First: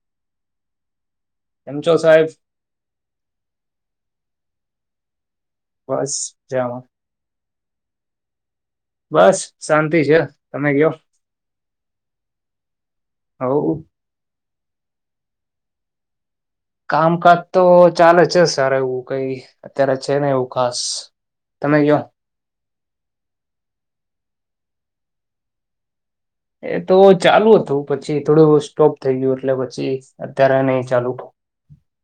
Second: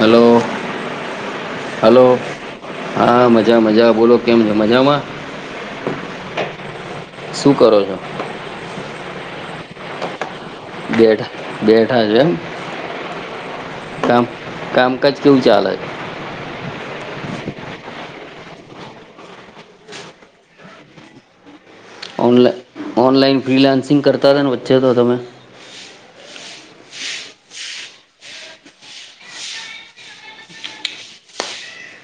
Hello.. કેમ છો hello.. સાહેબ? હા.. મજા મજા. બોલો.. કેમ છો મજામાં? બસ મજામાં. શું કરો છો? બસ શાંતિ છે. તમે ક્યો.. બેઠા બેઠા છો. એમ ને..? હવ... ‌ કામકાજ કેવું ચાલે છે? કામકાજ તો ચાલે છે સારુ એવું. કંઈ અત્યારે છે નઈ એવું ખાસ. તમે કયો ઓનલાઇન ફ્રિલાન્સીગ કર... [unintelligible] વચ્ચે છો તમે? એ તો ચાલુ હતું. પછી થોડું સ્ટોપ થઈ ગયું એટલે પછી અત્યારે નહી ચાલુ.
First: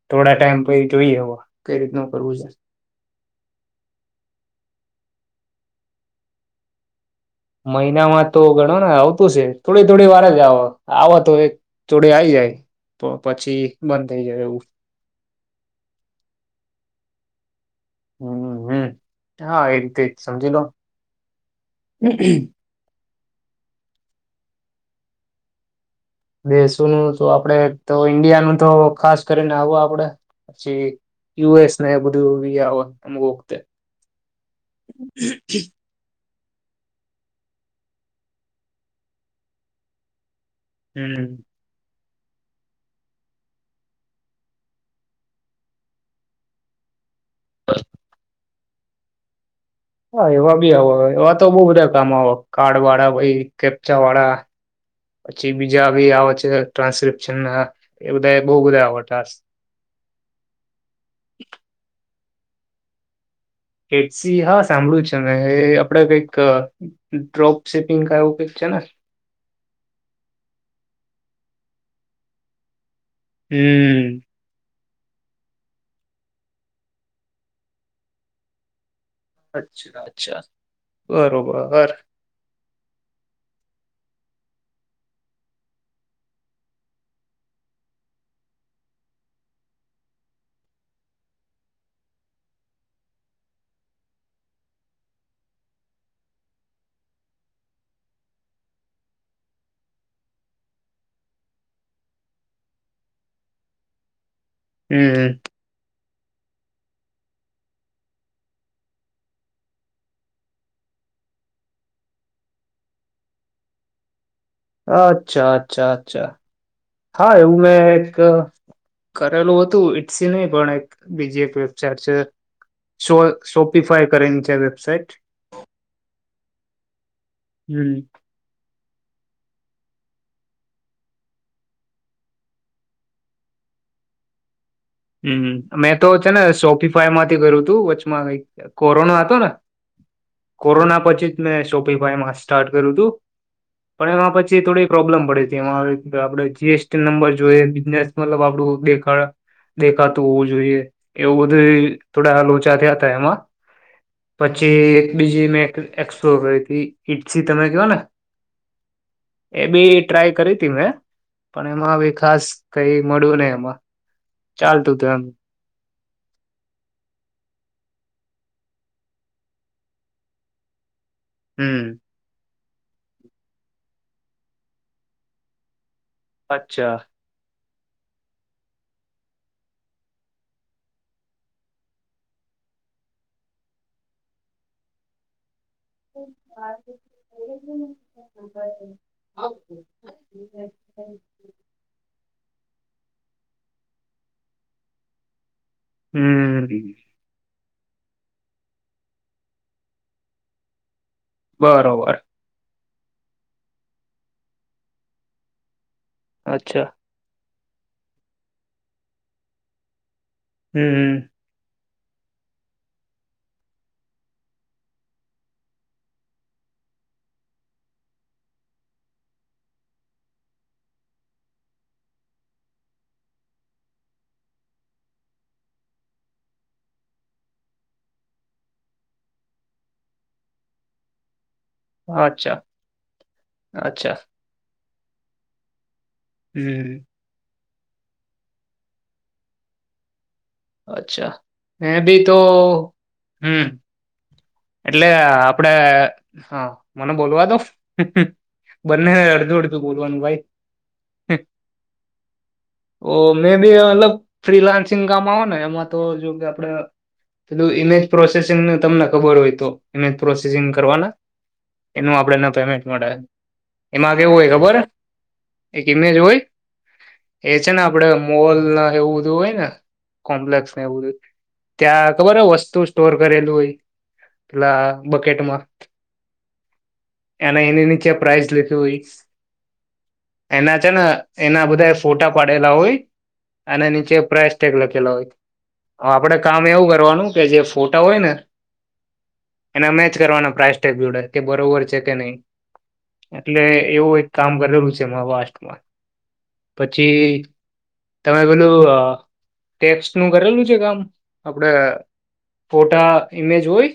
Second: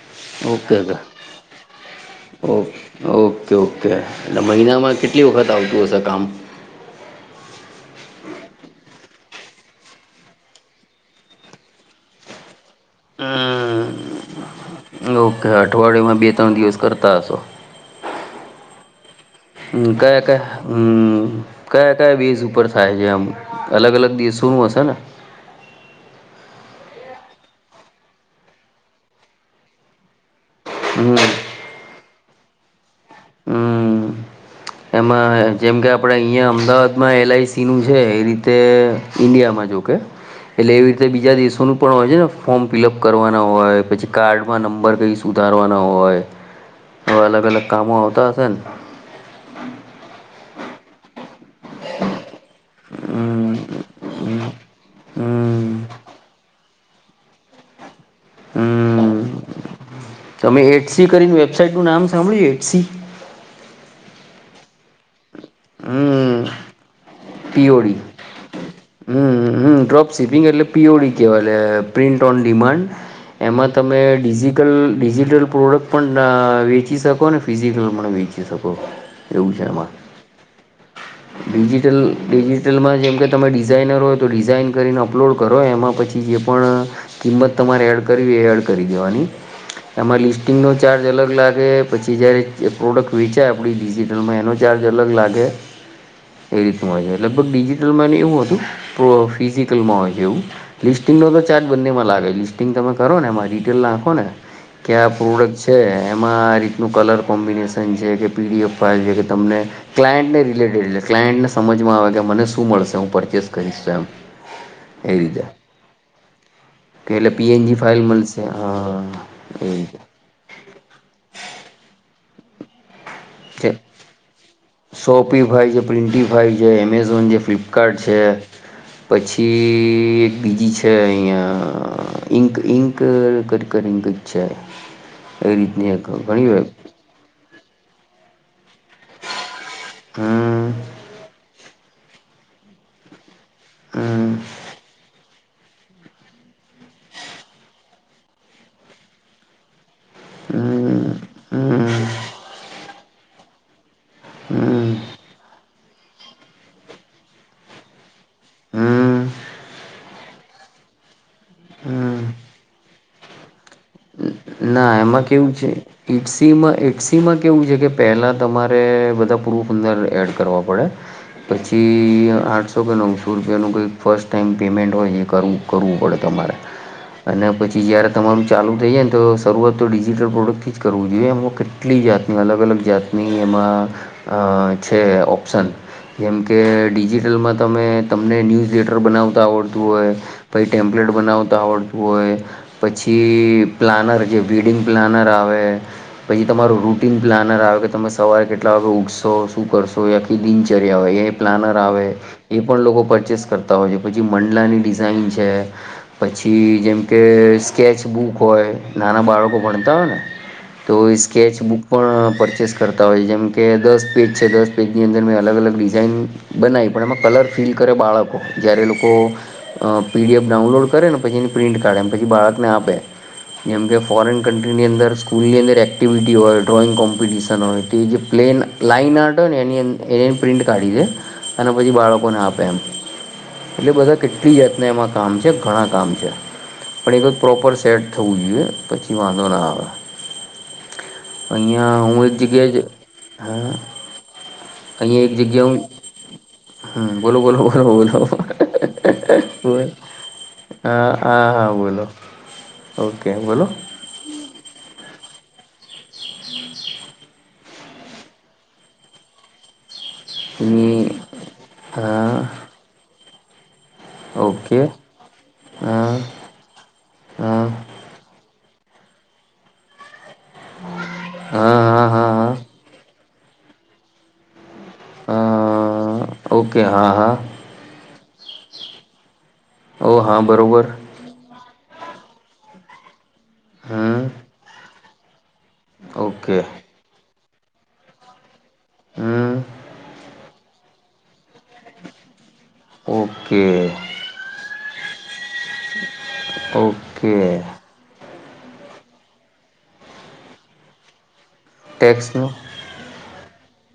થોડા ટાઈમ ઓકે પછી જોઈએ હવે કઈ રીતનું કરવું છે. ઓ ઓકે.. ઓકે.. એટલે મહિનામાં કેટલા.. ‌? કેટલી વખત આવતું હશે કામ? મહિનામાં તો ગણો ને આવતું હશે. થોડી થોડી વાર જ આવે. આવે તો એક થોડી આવી જાય પછી બંધ થઈ જાય એવું. હમ ઓકે.. અઠવાડિયામાં બે ત્રણ દિવસ કરતા હશો? હમ.. હમ. હા એ હ.. રીતે જ કયા સમજી કયા? લો હમ.. કયા કયા વીઝ ઉપર થાય છે આમ? અલગ અલગ દેશોનું હશે ને? દેશોનું તો આપડે તો ઈન્ડિયા નું તો ખાસ કરીને આવું આપણે.. પછી.. હમ યુ. એસ.... ને બધુ બી આવે અમુક વખતે. હમ એમાં.. જેમ કે આપણે... અહીંયા અમદાવાદમાં એલ. આઈ. સી. નું છે. એ રીતે ઈન્ડિયામાં જો કે.. એટલે એવી રીતે હમ બીજા દિવસોનું પણ હોય છે ને? ફોર્મ ફિલઅપ કરવાના હોય પછી કાર્ડમાં નંબર કઈ સુધારવાના હોય. એવા અલગ અલગ કામો આવતા હશે ને? [inaudible] હા એવા બી આવ.. તો બહુ બધા કામ આવે કાર્ડ વાળા ભાઈ હમ કેપચા વાળા પછી હમ બીજા ભી આવે છે ટ્રાન્સક્રિપ્શનના એ બધા બહુ બધા આવે અમે એટસી કરીને વેબસાાઈટ નું નામ સાંભળ્યું છે? એટસી? એટસી.. હા્.. સાંભળ્યું છે. એ આપણે કંઈક... હમ ડ્રોપ પીઓડી સિપિંગ કા એવું કંઈક છે ને? હમ હમ ડ્રોપ સિપિંગ એટલે પીઓડી કહેવાય લ પ્રિન્ટ ઓન ડિમાન્ડ એમાં તમે હમ ડિઝિકલ ડિજિટલ પ્રોડક્ટ પણ વેચી શકો ને ફિઝિકલ પણ વેચી શકો એવું છે એમાં અચ્છા અચ્છા બરોબર ડિજિટલ ડિજિટલમાં જેમ કે તમે ડિઝાઇનર હો તો ડિઝઇન કરીને અપલોડ કરો એમાં પછી જે પણ કિંમત તમારે એડ કરવી એ એડ કરી દેવાની એમાં લિસ્ટિંગનો ચાર્જ અલગ લાગે પછી જ્યારે પ્રોડક્ટ વેચાય આપણી ડિજિટલમાં એનો ચાર્જ અલગ લાગે એ રીતનું હોય છે લગભગ ડિજિટલમાં એવું હતું પ્ર ફિઝિકલમાં હોય છે એવું લિસ્ટિંગનો તો ચાર્જ બંનેમાં લાગે લિસ્ટિંગ તમે કરો ને એમાં ડિટેલ નાખો ને ક્યા હમ પ્રોડક્ટ છે એમાં આ રીતનું કલર કોમ્બિનેશન છે કે પીડીએફ ફાઇવ છે કે તમને ક્લાયન્ટને રિલેટેડ લ ક્લાયન્ટને સમજમાં આવે કે મને શું મળશે હું પરચેસ કરીશ એમ એ રીતે અચ્છા અચ્છા અચ્છા કે હા એટલે એવું પીએનજી મેં ફાઇલ એક મળશે હા કરેલું એ હતું રીતે ઈટસી નહ પણ એક બીજી એક વેબસાઇટ છે શો શોપિફાય કરીને છે વેબસાઇટ શોપીફાઈ છે પ્રિન્ટીફાઈ છે એમેઝોન છે હમ ફ્લિપકાર્ટ છે પછી એક બીજી છે અહીંયા ઇંક ઇંક ખખર ઇંક જ છે એ હમ રીતની મેં એક તો છે ને ઘણી વેબ સોપીફાઈ માંથી કર્યું તું વચમાં કઈક કોરોના હતો ને હમ કોરોના પછી મેંો ભાઈ મા સ્ટાર્ટ કરું તું પણ એમાં હમ પછી થોડી પ્રોબ્લેમ પડે છે જેમાં આપડે જીએસટી નંબર જોઈએ બિઝનેસ મતલબ આપડું દેખાડ દેખાતું હોવું જોઈએ હમ એવું હમ બધું થોડા લોચા થયા હતા એમાં પછી એક બીજી મેં એક એસોપથી ઈછી તમે કવા ને હમ એ બી ટ્રાય કરી હતી મેં પણ હમ એમાં હમ ખાસ કઈ મળું ન એમાં ના ચાલતું હતું એમ એમાં કેવું છે ઈટસીમાં ટસી માં કેવું છે કે પહેલાં તમારે બધા પ્રૂફ અંદર એડ કરવા પડે હમ પછી આઠ તો કે નવસો રૂપિયાનું કઈક ફર્સ્ટ ટાાઈમ પેમેન્ટ હોય એ કરવું કરવું પડે અચ્છા અને પછી કે જય્યારે તમાું ચાલુ થઈ જાય ને તો શરૂઆત તો ડિજિટલ પ્રોડક્ટથી જ કરવું જોઈએ એમાંમાં કેટલી જાતની અલગ અલગ જાતની એમાં છે ઓપ્શન જેમ કે ડિજિટલમાં તમે તમને ન્યૂઝ લેટર બનાવતા આવડતું હોય પઈ ટેમ્પલેટ બનાવતા આવડતું હોય પછી પ્લાનર જે વેડિંગ પ્લાનર આવે પછી તમારું હમ રૂટીન પ્લાનર આવે તમે સવારે કેટલા વાગે ઉઠશો શું કરશો આખી દિનચર્યા હોય એ એ પ્લાનર આવે બરોબર એ પણ લોકો પરચેસ કરતા હોય છે પછી મંડલાની ડિઝાઇન છે પછી અચ્છા જેમ કે સ્કેચ બુક હોય નાના બાળકો ભણતા હોય ને તો હમ સ્કેચ બુક પણ પરચેસ કરતા હોય જેમ કે દસ પેજ છે દસ પેજની અંદર મેં અલગ અલગ ડિઝાઇન બનાવી પણ એમાં કલર ફિલ કરે બાળકો જ્યારે લોકો પીડીએફ ડાઉનલોડ કરે ને પછી એની પ્રિન્ટ કાઢે એમ પછી બાળક આપે જેમ કે ફોરીન કન્ટ્રીની અંદર સ્કૂલની અંદર એક્ટિવિટી હોય ડ્રોઈંગ કોમ્પિટિશન હોય તે જે પ્લેન લાાઈન આર્ટ હોયને એની એ પ્રિન્ટ કાઢી દે અને પછી બાળકોને અચ્છા આપે એમ એટલે બધા અચ્છા કેટલી જ એમાં કામ છે ઘણા કામ છે હમ પણ એ પ્રોપર સેટ થવું જોઈએ પછી વાંધો ના આવે અચ્છા મેં અહીંયા ભી હું તો એક જગ્યાએ જ હમ હા એટલે અહીંયા એક જગ્યા આપડે હું હા મને હમ બોલો બોલવા દો બોલો બોલો બોલો બંને અડધું અડધું બોલ. બોલવાનું ભાઈ હલો ઓ મેં બી મતલબ ફ્રીલાાન્સિંગ કામ હો ને એમાં તો જો કે આપડે પેલું ઈમેજ પ્રોસેસિંગ તમને ખબર હોય તો એને પ્રોસેસિંગ હમ કરવાના એનું હા આપણેને પેમેન્ટ મળે એમાં કેવું હોય ખબર ઓકે એક હા ઇમેજ હોય એ હા છે ને આપડે બોલ ના એવુંું હોય ને કોમ્પ્લેસને એવું હા હા ત્યાં હા ખબર હ હા વસ્તુ સ્ટોર કરેલું હોય એટલા બકેટમાં હા ઓકે હા હા એના એની નીચે પ્રાઇઝ લેખી હોય ઓ હા એના બરોબર છે ને એના બધા ફોટા પાડેલા હોય અનેન નીચ હમ પ્રઇસ ટેગલા કેલા હોય આપડે ઓકે કામ એવું કરવાનું કે જે ફોટા હોય ને હમ એના મેચ કરવાના પ્રાઈસટેુડ કે બરોબર છે કે નહી એટલે ઓકે એવું એક કામ કરેલું છે જેમાં વા્ટ [inaudible] ઓકે તમે પેલું ટેપસ નું કરેલું છે કામ આપડે ટેક્સનું ફોટા ઈમેજ હોય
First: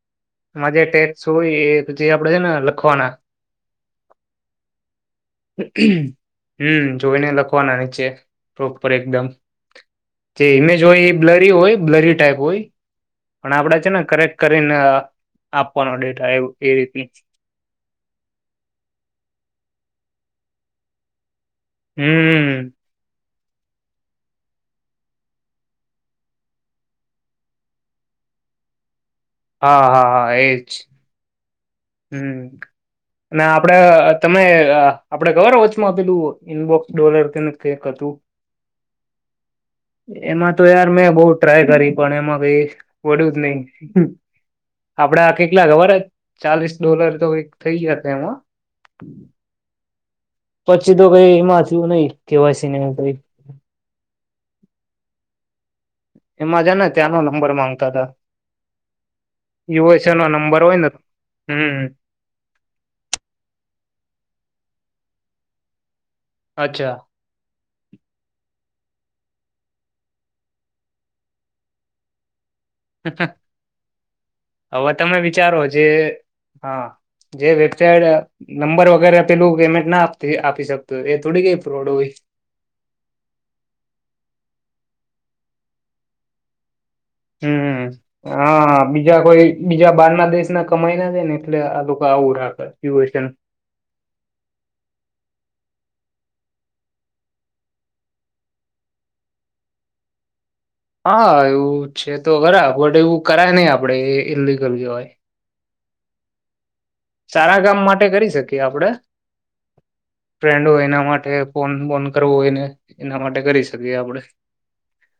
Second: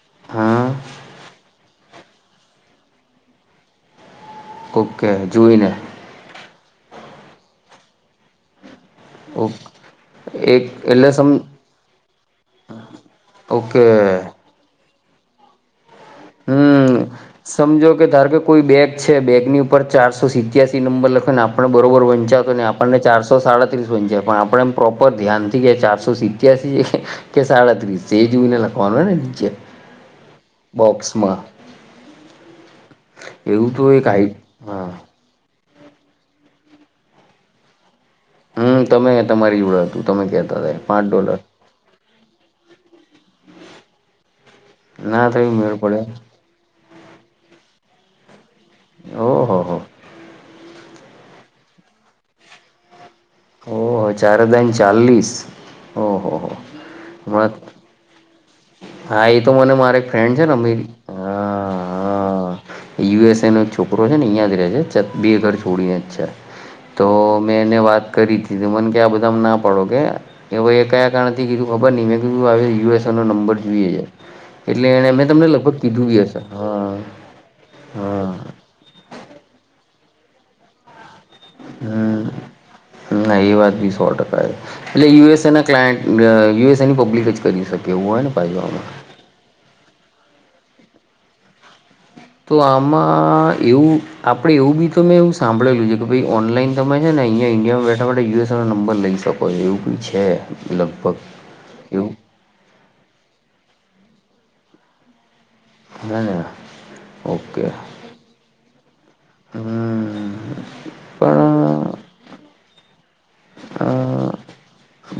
[inaudible] હા મજા ટેટ સુય એ પછ આપડે છે ને લખવાના ઓકે જોુઈને હમ જોઈને લખવાના નીચે ઉપ એકદમ ઓક જે એક ઇમેજ હોય એ એટલે સમ બ્લરી હોય બ્લરી ટાઈપ હોય પણ આપડ ઓકે છે ને કરેક્ટ કરીને આપપ હમ સમજો કે ધાર કે કોઈ બેગ છે બેગની ઉપર ચારસો સિત્યાસી નંબર લખ ને આપ આપણે બરોબર વંચ્યાતો હમ આપણને ચાર સો સાડત્રીસ વન છે પણ આપડણે એમ પ્રોપર ધ્યાનથી કે ચારસો સિત્યાસી છે કે સાડત્રીસ એ જોઈને લખવાનું હોય ને નીચે હા હા હા એજ બોક્સમાં હમ અને એવું આપડે તો એક આઈ તમે હા આપડે ખબર હો માં પેલું ઇનબોક્સ ડોલર કેક હતું હમ તમે તમારી જોડે હતું તમે એમાં કહેતા તો હતા યાર પાંચ મેં બહ ડોલર ટ્રાય કરી પણ એમાં કઈ વડ્યું જ નહીિ હમ ના આપડા થયું કેટલા મેળ ખબર પડે જ ચાલીસ ડોલર તો કઈ થઈ જ એમાં ઓહ હો પછી તો કઈ એમાં થયું નહી કેવાય સિનેમા કઈ ઓહ ચાર હજ ચાલીસ ઓહો હો એમાં જ ને ત્યાંનો નંબર હમણાં માંગતા હતાા હા એ તો મને મારે એક ફ્રેન્ડ છેને નંબર હોય અીરી ને હમ હ યુએસ એ નો એક છોકરો છે ને હં જ રહે છે બે ઘર છોડી અચ્છા અચ્છા તો મેં એને વાત કરી હતી મ કે આ બધા ના પડો કે એ એ કયા કારણ કીધું ખબર ન મે યુસ નો નંબર જોઈએ છે એટલે હવે તમે એમે તમને વિચારો લગભગ જે કીધું બી હશે હા જે હા નંબર વ અેલ પેમેન્ટ ના આપ આપી શકતો હમ એ વાત બી સો ટકા એટલે યુએસ ક્લાયન્ટ યુ એસ ની પબ્લિક જ કરી હમ શકે એવું હોય ને પમાં. હા બીજા કોઈ બીજા બહાર દેશ ના કમાય ના છે ને એટલે આ આવું તો રાખે યુએસન આમાં એવું આપડે એવું બી તો મેં એવું સાંભળેલું છે કે ભાઈ ઓનલાઈન તમે છે ને અહંયા ઈન્ડિયા માં બેઠા માટે યુએસ નો નંબર લઇ શકો એવું કઈ છે. લગભગ હા એવું છે તો ખરા બટ એવું કરાય નહી આપડે ઇલિગલ જોવાય. ના સારા કામ માટે કરી શકીએ આપડે હમ ફ્રેન્ડ હોય એના માટે ફોન પણ બોન કરવો હોયને એના માટે કરી અ શકીએ આપડે.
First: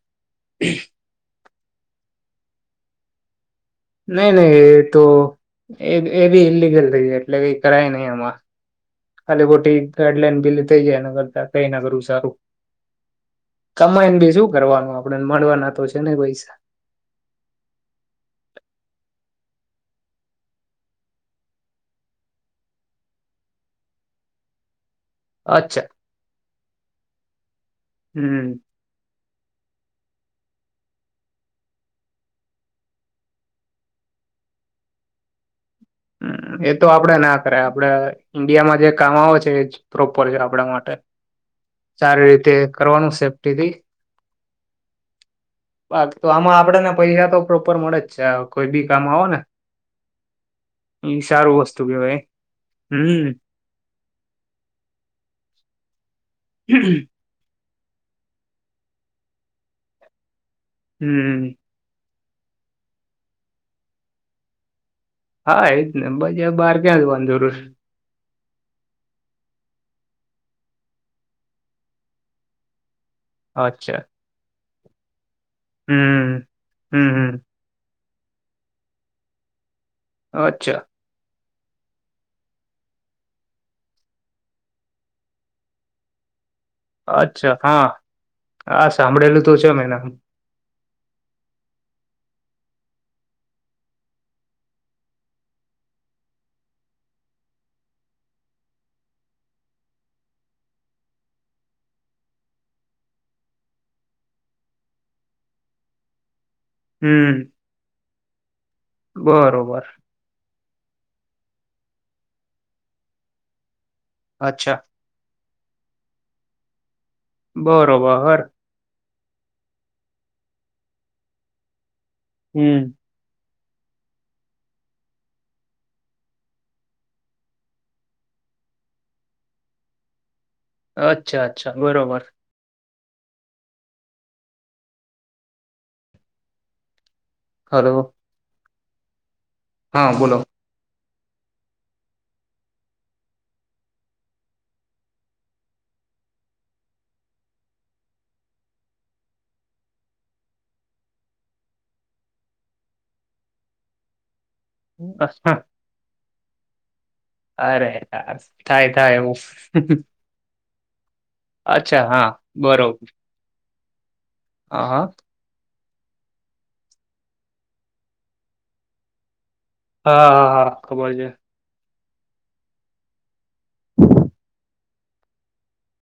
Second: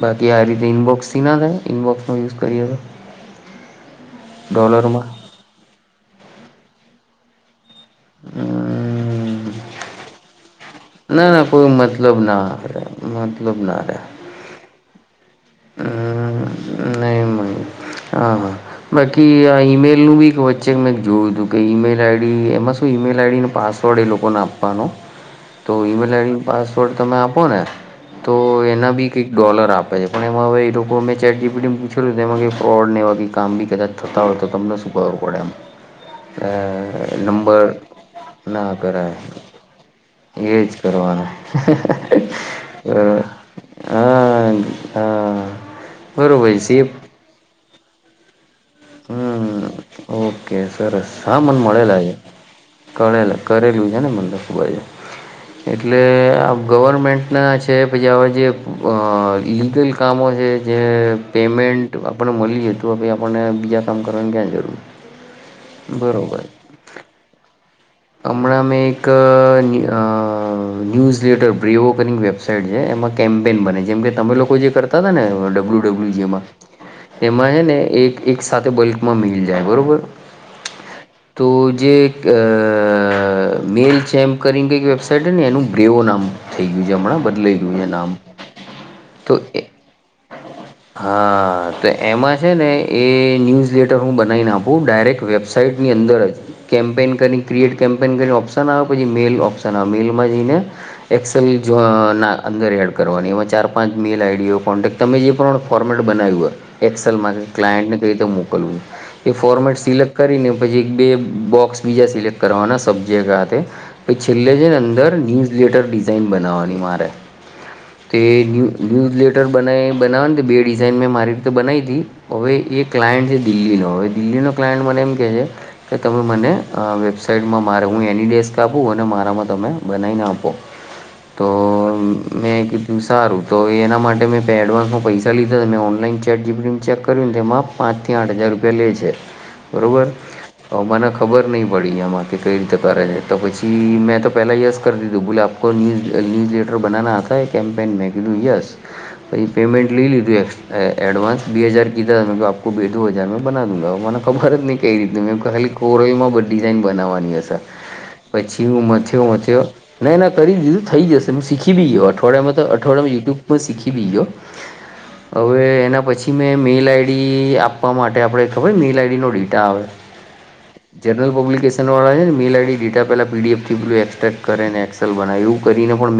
બાકી આ રીતે ઈનબોક્સથી ના થાય ઈનબોક્સ નો યુઝ કરીએ તો. નહી નહી તો ડોલરમાં એ એ બી ઇલિગલ રહી એટલે કરાય નહી અમાં ખાલી હમ કોોટી ગાઈડલાઈન ગ ના ના કોઈ મતલબ ના મતલબ ના રે. આપડને મળવા ના તો છે ને હમ પૈસા. નહી મળી હા હા બાકી આ ઈમેલ નું બી એક વચ્ચે મેં જોયું હતું કે ઈમેલ આઈડી એમાં શું ઈમેલ આઈડીને પાસવર્ડ એ લોકોને આપવાનો તો અચ્છા ઈમેલ આઈડી પાસવર્ડ તમે આપો ને તો હમ એના બી કઈક ડોલર આપે છે. અને એમાંવે ર લોકો મેં ચેટટીી પીટીને પૂછ્યુંું તેમાં કે રોડ એવા કામ બી કદાચ થતા હોય તો તમને શું કરરું પડે એમ. હમ એ તો આપડે એટલે ના કરે નંબર આપડ ના ઈન્ડિયામાં જે કરાય કામઓ છે એજ પ્રોપર છે એજ આપણા માટે કરવાનું સારી રીતે કરવાનું બરોબર સેફ્ટીથી હા હા બાકી તો આમાં બરોબર આપડે સેફ પૈસા તોોપ ઉપર મળે જ છે. કોઈ બી કામ આવો ને કે સરસ એ શા સારું મને વસ્તુ મળેલા છે કેવાય હમ કરેલા કરેલું છે ને મને લખું છે એટલે ગવર્મેન્ટના છે પછી હ જે અ લીગલ કામો છે જે હમ પેમેન્ટ આપને મળીએ હતું ભાઈ આપણને તયા કામ કરગ જરૂર હા એજ ને બરોબર બજા બહાર ક્યાં જ વાંધોરસ્ હમણાં મેં એક ન્યૂઝ લેટર બિઓકનિંગ વેબસાાઈટ છે એમાં કેમ્પેન બને જેમ અચ્છા કે તમે લોકો જે કરતા ત ત ડબલ્યુબલુ હમ જેમાં હમ હમ એમાં છે ને એક એક સાથે બલ્કમાં મેળ જાય બરાબર અચ્છા તો જે મેલ ચેમ્પ કરીને કંઈક વેબસાાઈટ હ ને એનું ગ્રેવ નામ થઈ ગયું છે હમણાં અચ્છા બદલાઈ ગયું હા છે નામ હા તો સાંભળેલું તું છે મેને હા તો એમાં છે ને એ ન્યૂઝ લેટર હું બનાવીને આપું ડાયરેક્ટ વેબસાાઈટની અંદર જ કેમ્પેન કરી ક્રિએટ કેમ્પેન કરીને ઓપ્શન આવે પછી મેઇલ ઓપ્શન આવે મેલમાં જઈને એક્સેલ ના અંદર એડ કરવાની એમાં ચાર પાંચ મેલ આઈડી હોય કોન્ટેક્ટ તમે જે પ્રમાણે ફોર્મેટ બનાવ્યું હોય એક્સલ હમ ક્યન્ટ ને કઈ જમ્ુ એ ફોર્મેટ બરોબર સિલેક્ટ કરીને પછી એક બે બોક્સ બીજા સિલેક્ટ કરવાના સબ્જીગતે પછ છેલ્લે અચ્છા જેની અંદર લેટર ડિઝાઇન બનાવવાની મારે તે બરોબર ન્ય ન્યુઝ લટ સ્વેટર બના બનાવવા ને બે ડિઝાન મે મારી રીતે બનાવી હતી હવે હમ એ ક્લાયન્ટ દિલ્હીનો હવે દિલ્હીનો ક્લાયન્ટ મને એમ કેહે છે કે તમે મને વેબ સાઈડમાં મારે હું એની ડેસ્ક આપું અને મારામાં તમે બનાવીને આપો અચ્છા તો અચ્છા બરોબર મે એમ સારું તો એના માટે મેં એડવાન્સમાં પૈસા લીધા મેં ઓનલાઈન ચેટ જીપી ચેક કરીેમાં પ હલો પાચથીઠ હજાર ર પલેલે છે બરોબર હા બોલો મને ખબર નહી પડી એમારે કે કઈ રીતે કરે છે તો પછી મેં તો પહેલાં યસ કરી દીધું બોલે આપખ ન્યૂઝ ન્યૂઝ લેટર બનાવના હતા એ કેમ્પેઇન મેં કીધું યસ પછી પેમેન્ટ લઈ લીધું એ એડવાન્સ બે હજાર કીધા મેં આપું બે દ હજાર મેં બનાવી દુંં મને ખબર હતી ને કઈ રીધું મે ખાલી કોરોઈમાં બ ડિઝાઇન બનાવાય. અરે યાર પછી હું થાય થાય મથયો મથયો એવું ના ના કરી દીધું. થઈ જશે. ત શીખી બી અચ્છા ગયો હા અઠવાડિયામાં તો બરોબર અઠવાડિયામાં યુ્ટયુબ પણ શીખી બીજો હા હા. પછી મેં મેઈલ આઈડી આપવા માટે આપણે ખબર મેલ આઈડીન ડેટા આવે હા હા હા ખબર છે. વાા ને મેલ આઈડી ડેટા પેલા પીડીએફ થૃ એબસ્ટ્રેક્ટ કરેને એક્સેલ બનાવે એવું કરીને પણ